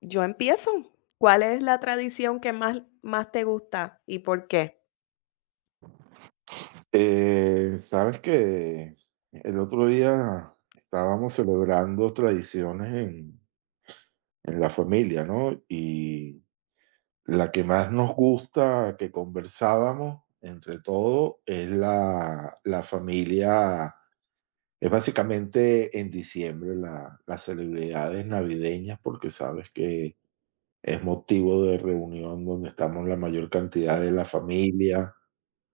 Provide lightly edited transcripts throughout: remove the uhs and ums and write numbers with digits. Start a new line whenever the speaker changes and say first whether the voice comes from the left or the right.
left: Yo empiezo. ¿Cuál es la tradición que más te gusta y por qué?
right: Sabes que el otro día estábamos celebrando tradiciones en la familia, ¿no? Y la que más nos gusta que conversábamos entre todo es la familia, es básicamente en diciembre las celebridades navideñas, porque sabes que es motivo de reunión donde estamos la mayor cantidad de
left: Ah,
right: la familia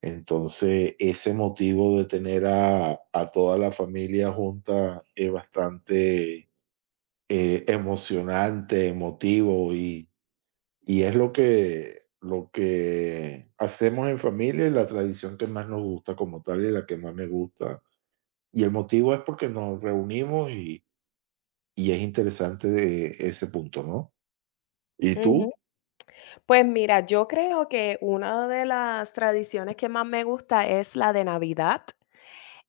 right: entonces, ese motivo de tener a toda la familia junta es bastante emocionante, emotivo y es lo lo que hacemos en familia y la tradición que más nos gusta como tal y la que más me gusta. Y el motivo es porque nos reunimos y es interesante de ese punto, ¿no? ¿Y
left: ujú.
right: tú?
left: Pues mira, yo creo que una de las tradiciones que más me gusta es la de Navidad.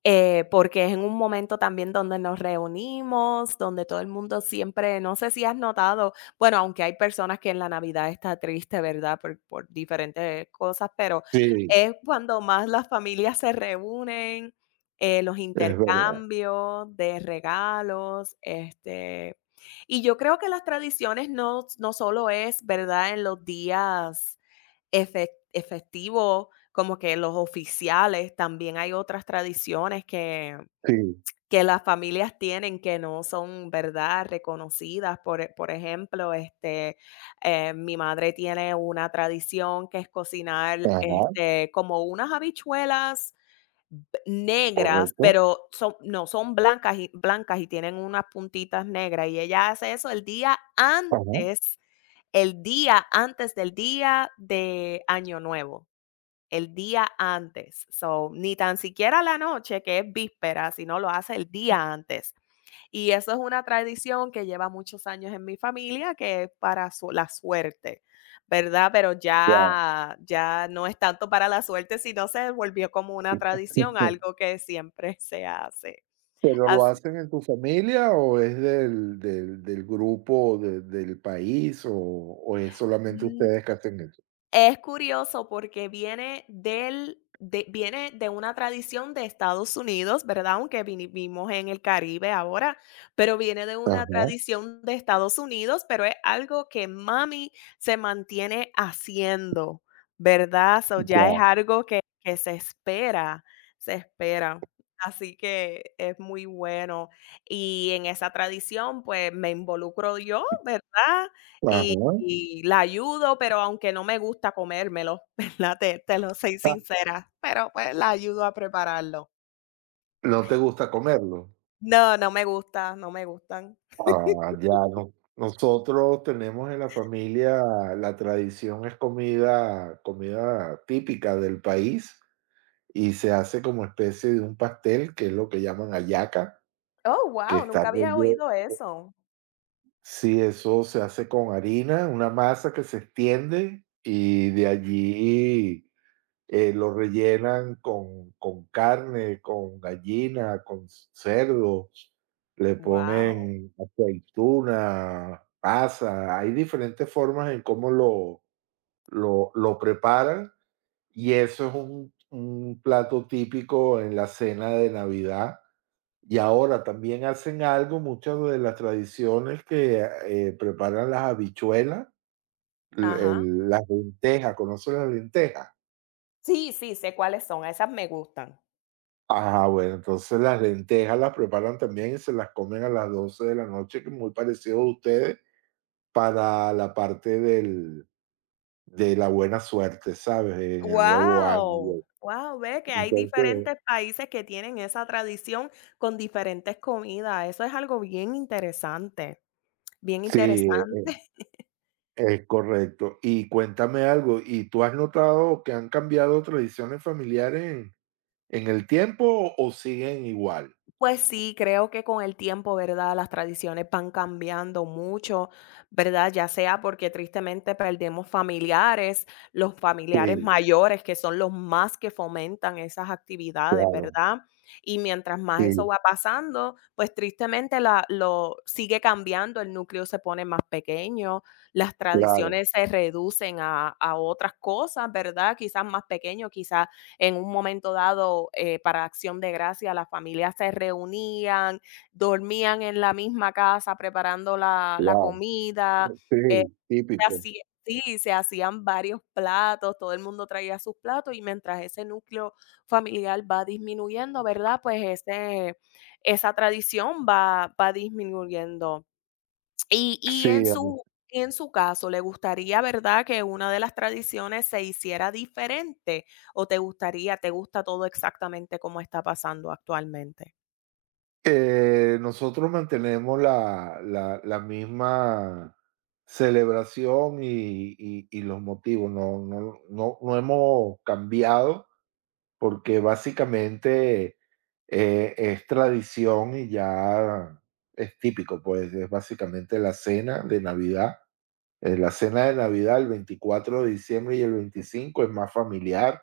left: Porque es en un momento también donde nos reunimos, donde todo el mundo siempre, no sé si has notado, bueno, aunque hay personas que en la Navidad está triste, ¿verdad? Por diferentes cosas, pero
right: Sí,
left: es cuando más las familias se reúnen, los
right: es verdad.
left: intercambios de regalos, este, y yo creo que las tradiciones no solo es, ¿verdad? En los días efectivo, como que los oficiales, también hay otras tradiciones que
right: Sí.
left: que las familias tienen que no son, ¿verdad?, reconocidas. Por ejemplo, este, mi madre tiene una tradición que es cocinar,
right: Ajá,
left: este, como unas habichuelas b negras,
right: correcto.
left: pero son no, son blancas y tienen unas puntitas negras, y ella hace eso el día
right: Ajá,
left: antes del día de Año Nuevo. El día antes, so, ni tan siquiera la noche, que es víspera, sino lo hace el día antes. Y eso es una tradición que lleva muchos años en mi familia, que es para su la suerte, ¿verdad? Pero
right: ya.
left: ya no es tanto para la suerte, sino se volvió como una tradición, algo que siempre se hace.
right: ¿Pero lo hacen en tu familia o es del grupo de del país o es solamente
left: Así
right: ustedes que hacen eso?
left: Es curioso porque viene de una tradición de Estados Unidos, ¿verdad? Aunque vivimos en el Caribe ahora, pero viene de una
right: Ajá,
left: tradición de Estados Unidos, pero es algo que mami se mantiene haciendo, ¿verdad? So, ya es
right: ya,
left: algo que se espera, se espera. Así que es muy bueno. Y en esa tradición, pues, me involucro yo, ¿verdad? Y
right: ajá.
left: y la ayudo, pero aunque no me gusta comérmelo, ¿verdad? Te lo soy
right: Ah,
left: sincera, pero, pues, la ayudo a prepararlo.
right: ¿no te gusta comerlo?
left: No, no me gusta, no me gustan.
right: Ah, ya, no. Nosotros tenemos en la familia, la tradición es comida típica del país y se hace como especie de un pastel, que es lo que llaman hallaca,
left: Oh,
right: que
left: wow,
right: está
left: nunca había
right: relleno.
left: oído eso.
right: Sí, eso se hace con harina, una masa que se extiende y de allí, lo rellenan con carne, con gallina, con c cerdo, le
left: Wow.
right: ponen aceituna, pasa, hay diferentes formas en cómo lo preparan, y eso es un plato típico en la cena de Navidad. Y ahora también hacen algo, muchas de las tradiciones que, preparan las habichuelas, l
left: Ajá.
right: el las lentejas, ¿conoces las lentejas?
left: Sí, sí, sé cuáles son, esas me gustan.
right: Ajá, bueno, entonces las lentejas las preparan también y se las comen a las 12 de la noche, que es muy parecido a ustedes, para la parte del de la buena suerte, ¿sabes? En el nuevo año. Y
left: Wow,
right: eso.
left: wow, ve que hay
right: Entonces
left: diferentes países que tienen esa tradición con diferentes comidas. Eso es algo bien interesante, bien
right: sí,
left: interesante.
right: es correcto. Y cuéntame algo, ¿y tú has notado que han cambiado tradiciones familiares en el tiempo o siguen igual?
left: Pues sí, creo que con el tiempo, ¿verdad? Las tradiciones van cambiando mucho, ¿verdad? Ya sea porque tristemente perdemos familiares, los familiares
right: Sí,
left: mayores que son los más que fomentan esas actividades,
right: claro,
left: ¿verdad? Y mientras
right: sí,
left: más eso va pasando, pues tristemente lo sigue cambiando, el núcleo se pone más pequeño, las
right: claro,
left: tradiciones se reducen a otras cosas, ¿verdad? Quizás más pequeño, quizás en un momento dado, para Acción de Gracias, las familias se reunían, dormían en la misma casa preparando la
right: claro.
left: comida, eh,
right: Sí, típico.
left: se hacían varios platos, todo el mundo traía sus platos y mientras ese núcleo familiar va disminuyendo, ¿verdad? Pues ese esa tradición va disminuyendo. Y y en
right: Sí,
left: su y en su caso, ¿le gustaría, verdad, que una de las tradiciones se hiciera diferente o te gusta todo exactamente como está pasando actualmente?
right: Nosotros mantenemos la misma celebración y los motivos, no hemos cambiado porque básicamente es tradición y ya es típico, pues es básicamente la cena de Navidad. La cena de Navidad, el 24 de diciembre y el 25 es más familiar.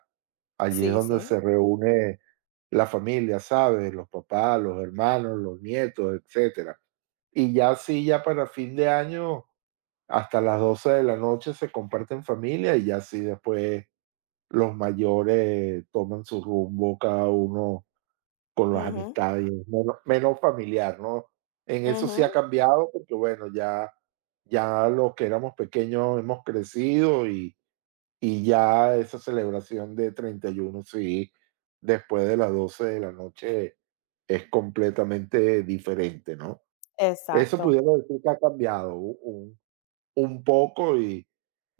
right: Allí es
left: Sí,
right: donde
left: sí.
right: se reúne la familia, ¿sabes? Los papás, los hermanos, los nietos, etcétera. Y ya sí, ya para fin de año, hasta las 12 de la noche se comparten familia y ya sí después los mayores toman su rumbo, cada uno con las
left: Ujú,
right: amistades, menos familiar, ¿no? En eso sí ha
left: ujú.
right: cambiado, porque bueno, ya los que éramos pequeños hemos crecido y ya esa celebración de 31 sí, después de las 12 de la noche es completamente diferente, ¿no? Eso
left: Exacto.
right: pudiera decir que ha cambiado u un poco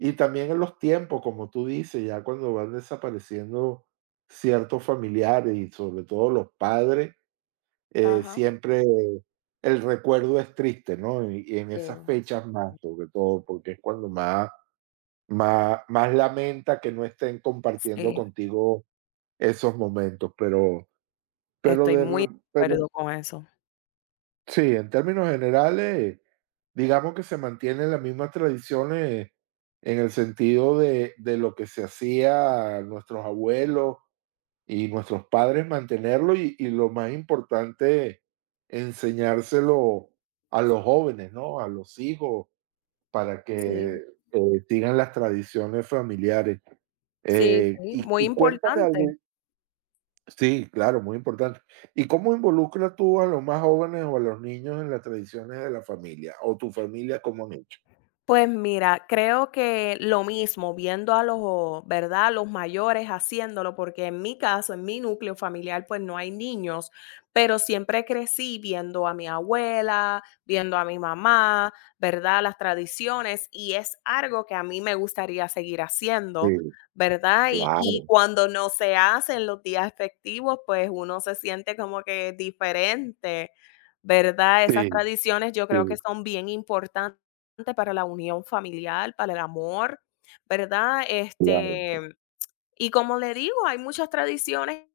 right: y también en los tiempos, como tú dices, ya cuando van desapareciendo ciertos familiares y sobre todo los padres,
left: Ajá.
right: siempre el recuerdo es triste, ¿no? Y en esas
left: Sí,
right: fechas más, sobre todo, porque es cuando más lamenta que no estén compartiendo
left: sí,
right: contigo esos momentos, pero
left: estoy
right: de
left: muy de
right: r pero
left: acuerdo con eso.
right: sí, en términos generales, digamos que se mantienen las mismas tradiciones en el sentido de lo que se hacía nuestros abuelos y nuestros padres mantenerlo y lo más importante, enseñárselo a los jóvenes, ¿no? A los hijos, para que
left: Sí,
right: sigan las tradiciones familiares.
left: sí, sí, muy
right: Y cuéntame algo,
left: importante.
right: sí, claro, muy importante. ¿Y cómo involucras tú a los más jóvenes o a los niños en las tradiciones de la familia o tu familia, cómo han hecho?
left: Pues mira, creo que lo mismo, viendo a los, ¿verdad? Los mayores haciéndolo, porque en mi caso, en mi núcleo familiar, pues no hay niños, pero siempre crecí viendo a mi abuela, viendo a mi mamá, ¿verdad? Las tradiciones y es algo que a mí me gustaría seguir haciendo,
right: Sí,
left: ¿verdad? Y
right: claro,
left: cuando no se hacen los días festivos, pues uno se siente como que diferente, ¿verdad? Esas
right: sí,
left: tradiciones yo creo que
right: sí,
left: son bien importantes para la unión familiar, para el amor, ¿verdad?
right: claro.
left: Este, y como le digo, hay muchas tradiciones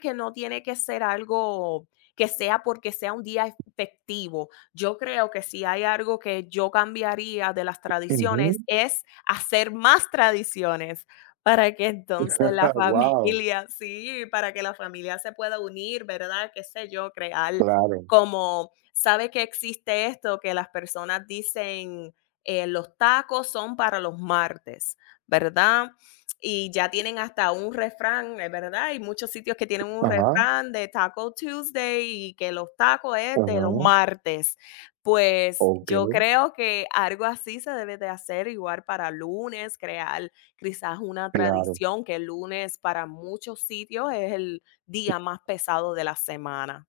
left: que no tiene que ser algo que sea porque sea un día festivo. Yo creo que si hay algo que yo cambiaría de las tradiciones es hacer más tradiciones para que entonces la
right: Wow,
left: familia, sí, para que la familia se pueda unir, ¿verdad? Qué sé yo, crear
right: claro.
left: como, ¿sabe que existe esto? Que las personas dicen, los tacos son para los martes, ¿verdad? Y ya tienen hasta un refrán, es verdad, hay muchos sitios que tienen un
right: Ajá,
left: refrán de Taco Tuesday y que los tacos es de
right: ajá,
left: los martes. Pues yo
right: ok.
left: creo que algo así se debe de hacer igual para lunes, crear quizás una
right: Claro.
left: tradición que el lunes para muchos sitios es el día más pesado de la semana.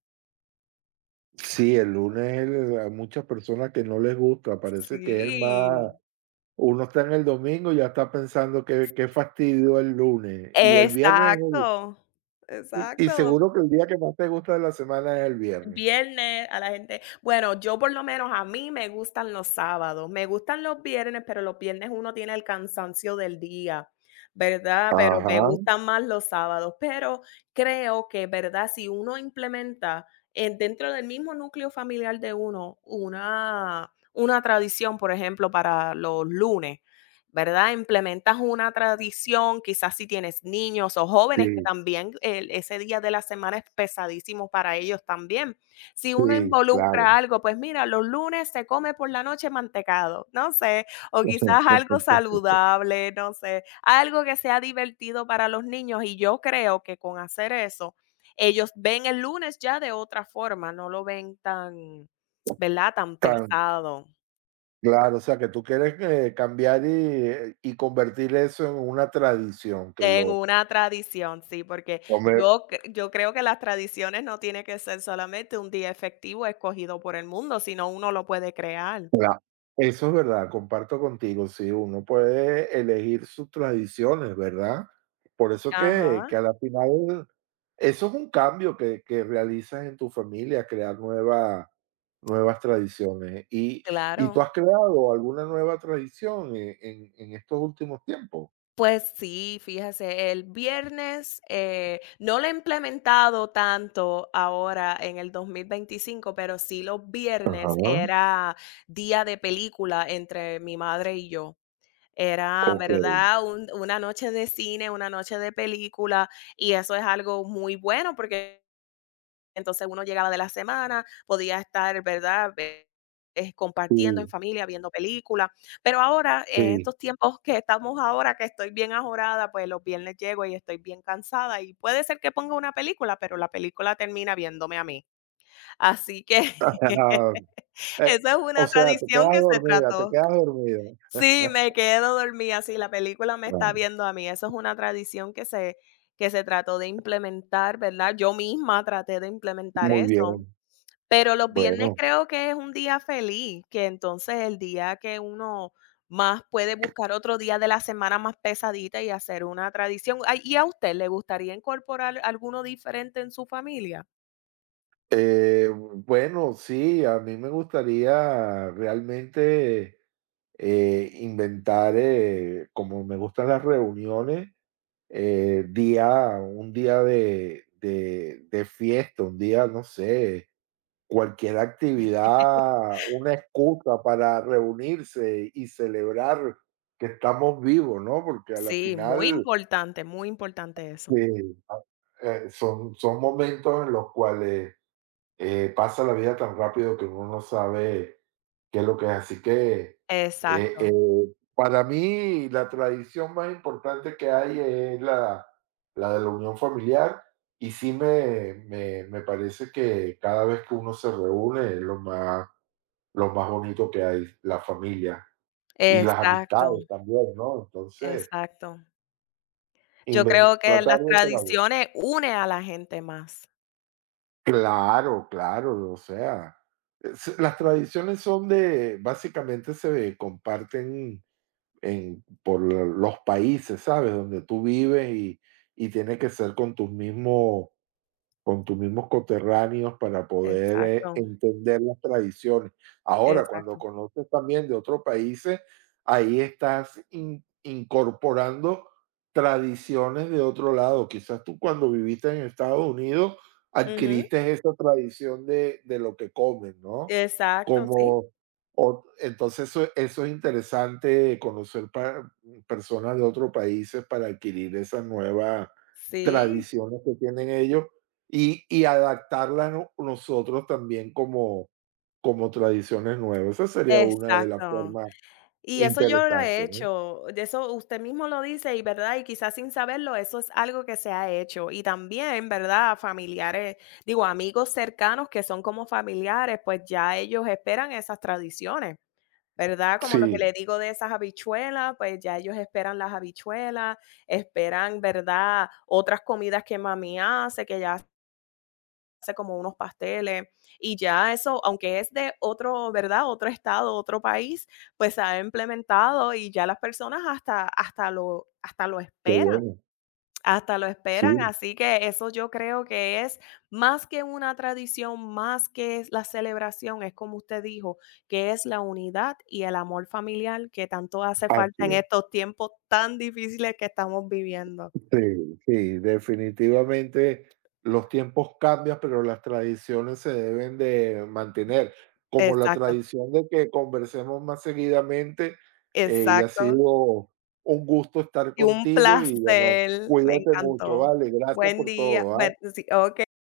right: Sí, el lunes el a muchas personas que no les gusta, parece que es el más
left: Sí.
right: uno está en el domingo y ya está pensando qué fastidio el lunes, y el viernes es el
left: Exacto,
right: y
left: exacto.
right: seguro que el día que más te gusta de la semana es el viernes.
left: Viernes a la gente bueno, yo por lo menos a mí me gustan los sábados, me gustan los viernes, pero los viernes uno tiene el cansancio del día, ¿verdad? Pero me
right: Ajá,
left: gustan más los sábados, pero creo que, ¿verdad? Si uno implementa, dentro del mismo núcleo familiar de uno, una tradición, por ejemplo, para los lunes, ¿verdad? Implementas una tradición, quizás si tienes niños o jóvenes que
right: sí,
left: también el ese día de la semana es pesadísimo para ellos también. Si uno
right: sí, claro.
left: involucra algo, pues mira, los lunes se come por la noche mantecado, no sé, o quizás algo saludable, no sé, algo que sea divertido para los niños, y yo creo que con hacer eso, ellos ven el lunes ya de otra forma, no lo ven tan, ¿verdad?, tan
right: Tan
left: pesado.
right: claro, o sea, que tú quieres, cambiar y convertir eso en una tradición, que
left: En
right: lo
left: una tradición, sí, porque
right: come.
left: yo creo que las tradiciones no tiene que ser solamente un día efectivo escogido por el mundo, sino uno lo puede crear.
right: Cla Eso es verdad, comparto contigo, sí, uno puede elegir sus tradiciones, ¿verdad? Por eso que
left: Ajá,
right: a la final eso es un cambio que realizas en tu familia, crear nuevas tradiciones. Y tú
left: claro.
right: has creado alguna nueva tradición en estos últimos tiempos?
left: Pues sí, fíjese, el viernes, no lo he implementado tanto ahora en el 2025, pero sí los viernes
right: Ajá,
left: era día de película entre mi madre y yo. Era,
right: okey,
left: ¿verdad? Una noche de cine, una noche de película, y eso es algo muy bueno porque entonces, uno llegaba de la semana, podía estar, ¿verdad?, compartiendo en
right: sí,
left: familia, viendo películas. Pero ahora, en
right: sí.
left: estos tiempos que estamos ahora, que estoy bien ajorada, pues los viernes llego y estoy bien cansada, y puede ser que ponga una película, pero la película termina viéndome a mí. Así que
right: Eh,
left: esa es
right: o
left: una
right: sea, te
left: tradición que
right: quedas
left: se
right: dormida, te
left: trató.
right: quedas dormida.
left: Sí, me quedo dormida, sí, la película me está
right: Claro,
left: viendo a mí. Eso es una tradición que se trató de implementar, ¿verdad? Yo misma traté de implementar
right: muy
left: eso.
right: bien,
left: Pero los viernes
right: bueno.
left: creo que es un día feliz, que entonces el día que uno más puede buscar otro día de la semana más pesadita y hacer una tradición. Ay, ¿y a usted le gustaría incorporar alguno diferente en su familia?
right: Bueno, sí, a mí me gustaría realmente, inventar, como me gustan las reuniones, día un día de fiesta, un día, no sé, cualquier actividad, una excusa para reunirse y celebrar que estamos vivos, ¿no? Porque a la
left: Sí,
right: final,
left: muy importante eso.
right: eh, son son momentos en los cuales pasa la vida tan rápido que uno no sabe qué es lo que es. Así que, eh eh,
left: Exacto,
right: para mí, la tradición más importante que hay es la de la unión familiar, y sí me parece que cada vez que uno se reúne es lo más bonito que hay, la familia y las
left: exacto,
right: amistades también, ¿no? Entonces,
left: exacto. Yo
right: inven
left: creo que
right: tratar
left: las
right: de colaborar.
left: tradiciones une a la gente más.
right: Claro, claro, o sea, es las
left: Sí.
right: tradiciones son de básicamente se comparten en por los países, ¿sabes?, donde tú vives y tiene que ser con tus mismos coterráneos para poder,
left: Exacto,
right: entender las tradiciones. Ahora, cuando
left: exacto.
right: conoces también de otros países, ahí estás in incorporando tradiciones de otro lado. Quizás tú cuando viviste en Estados Unidos
left: Ujú,
right: adquiriste esa tradición de lo que comen, ¿no?
left: exacto, sí,
right: Como entonces, eso es interesante conocer pa personas de otros países para adquirir esas nuevas
left: sí,
right: tradiciones que tienen ellos y adaptarlas no nosotros también como como tradiciones nuevas. Esa sería una de las
left: exacto.
right: formas
left: Y eso yo lo he
right: interesantes, ¿no?
left: hecho, de eso usted mismo lo dice y, ¿verdad? Y quizás sin saberlo, eso es algo que se ha hecho. Y también, ¿verdad? Familiares, digo, amigos cercanos que son como familiares, pues ya ellos esperan esas tradiciones. ¿Verdad? Como lo que le
right: Sí,
left: digo de esas habichuelas, pues ya ellos esperan las habichuelas, esperan, ¿verdad? Otras comidas que mami hace, que ya hace como unos pasteles, y ya eso, aunque es de otro, ¿verdad? Otro estado, otro país, pues se ha implementado y ya las personas hasta lo
right: qué
left: esperan.
right: bueno.
left: Hasta lo esperan,
right: Sí,
left: así que eso yo creo que es más que una tradición, más que es la celebración, es como usted dijo, que es la unidad y el amor familiar que tanto hace falta
right: así
left: en
right: es.
left: estos tiempos tan difíciles que estamos viviendo.
right: Sí, sí, definitivamente los tiempos cambian, pero las tradiciones se deben de mantener, como la
left: Exacto,
right: tradición de que conversemos más seguidamente, ha
left: exacto.
right: sido un gusto estar
left: Y un
right: contigo y bueno,
left: placer, me
right: cuídate mucho,
left: encantó.
right: vale, gracias
left: Buen
right: por
left: día.
right: todo,
left: Bueno,
right: ¿ah?
left: sí, okey.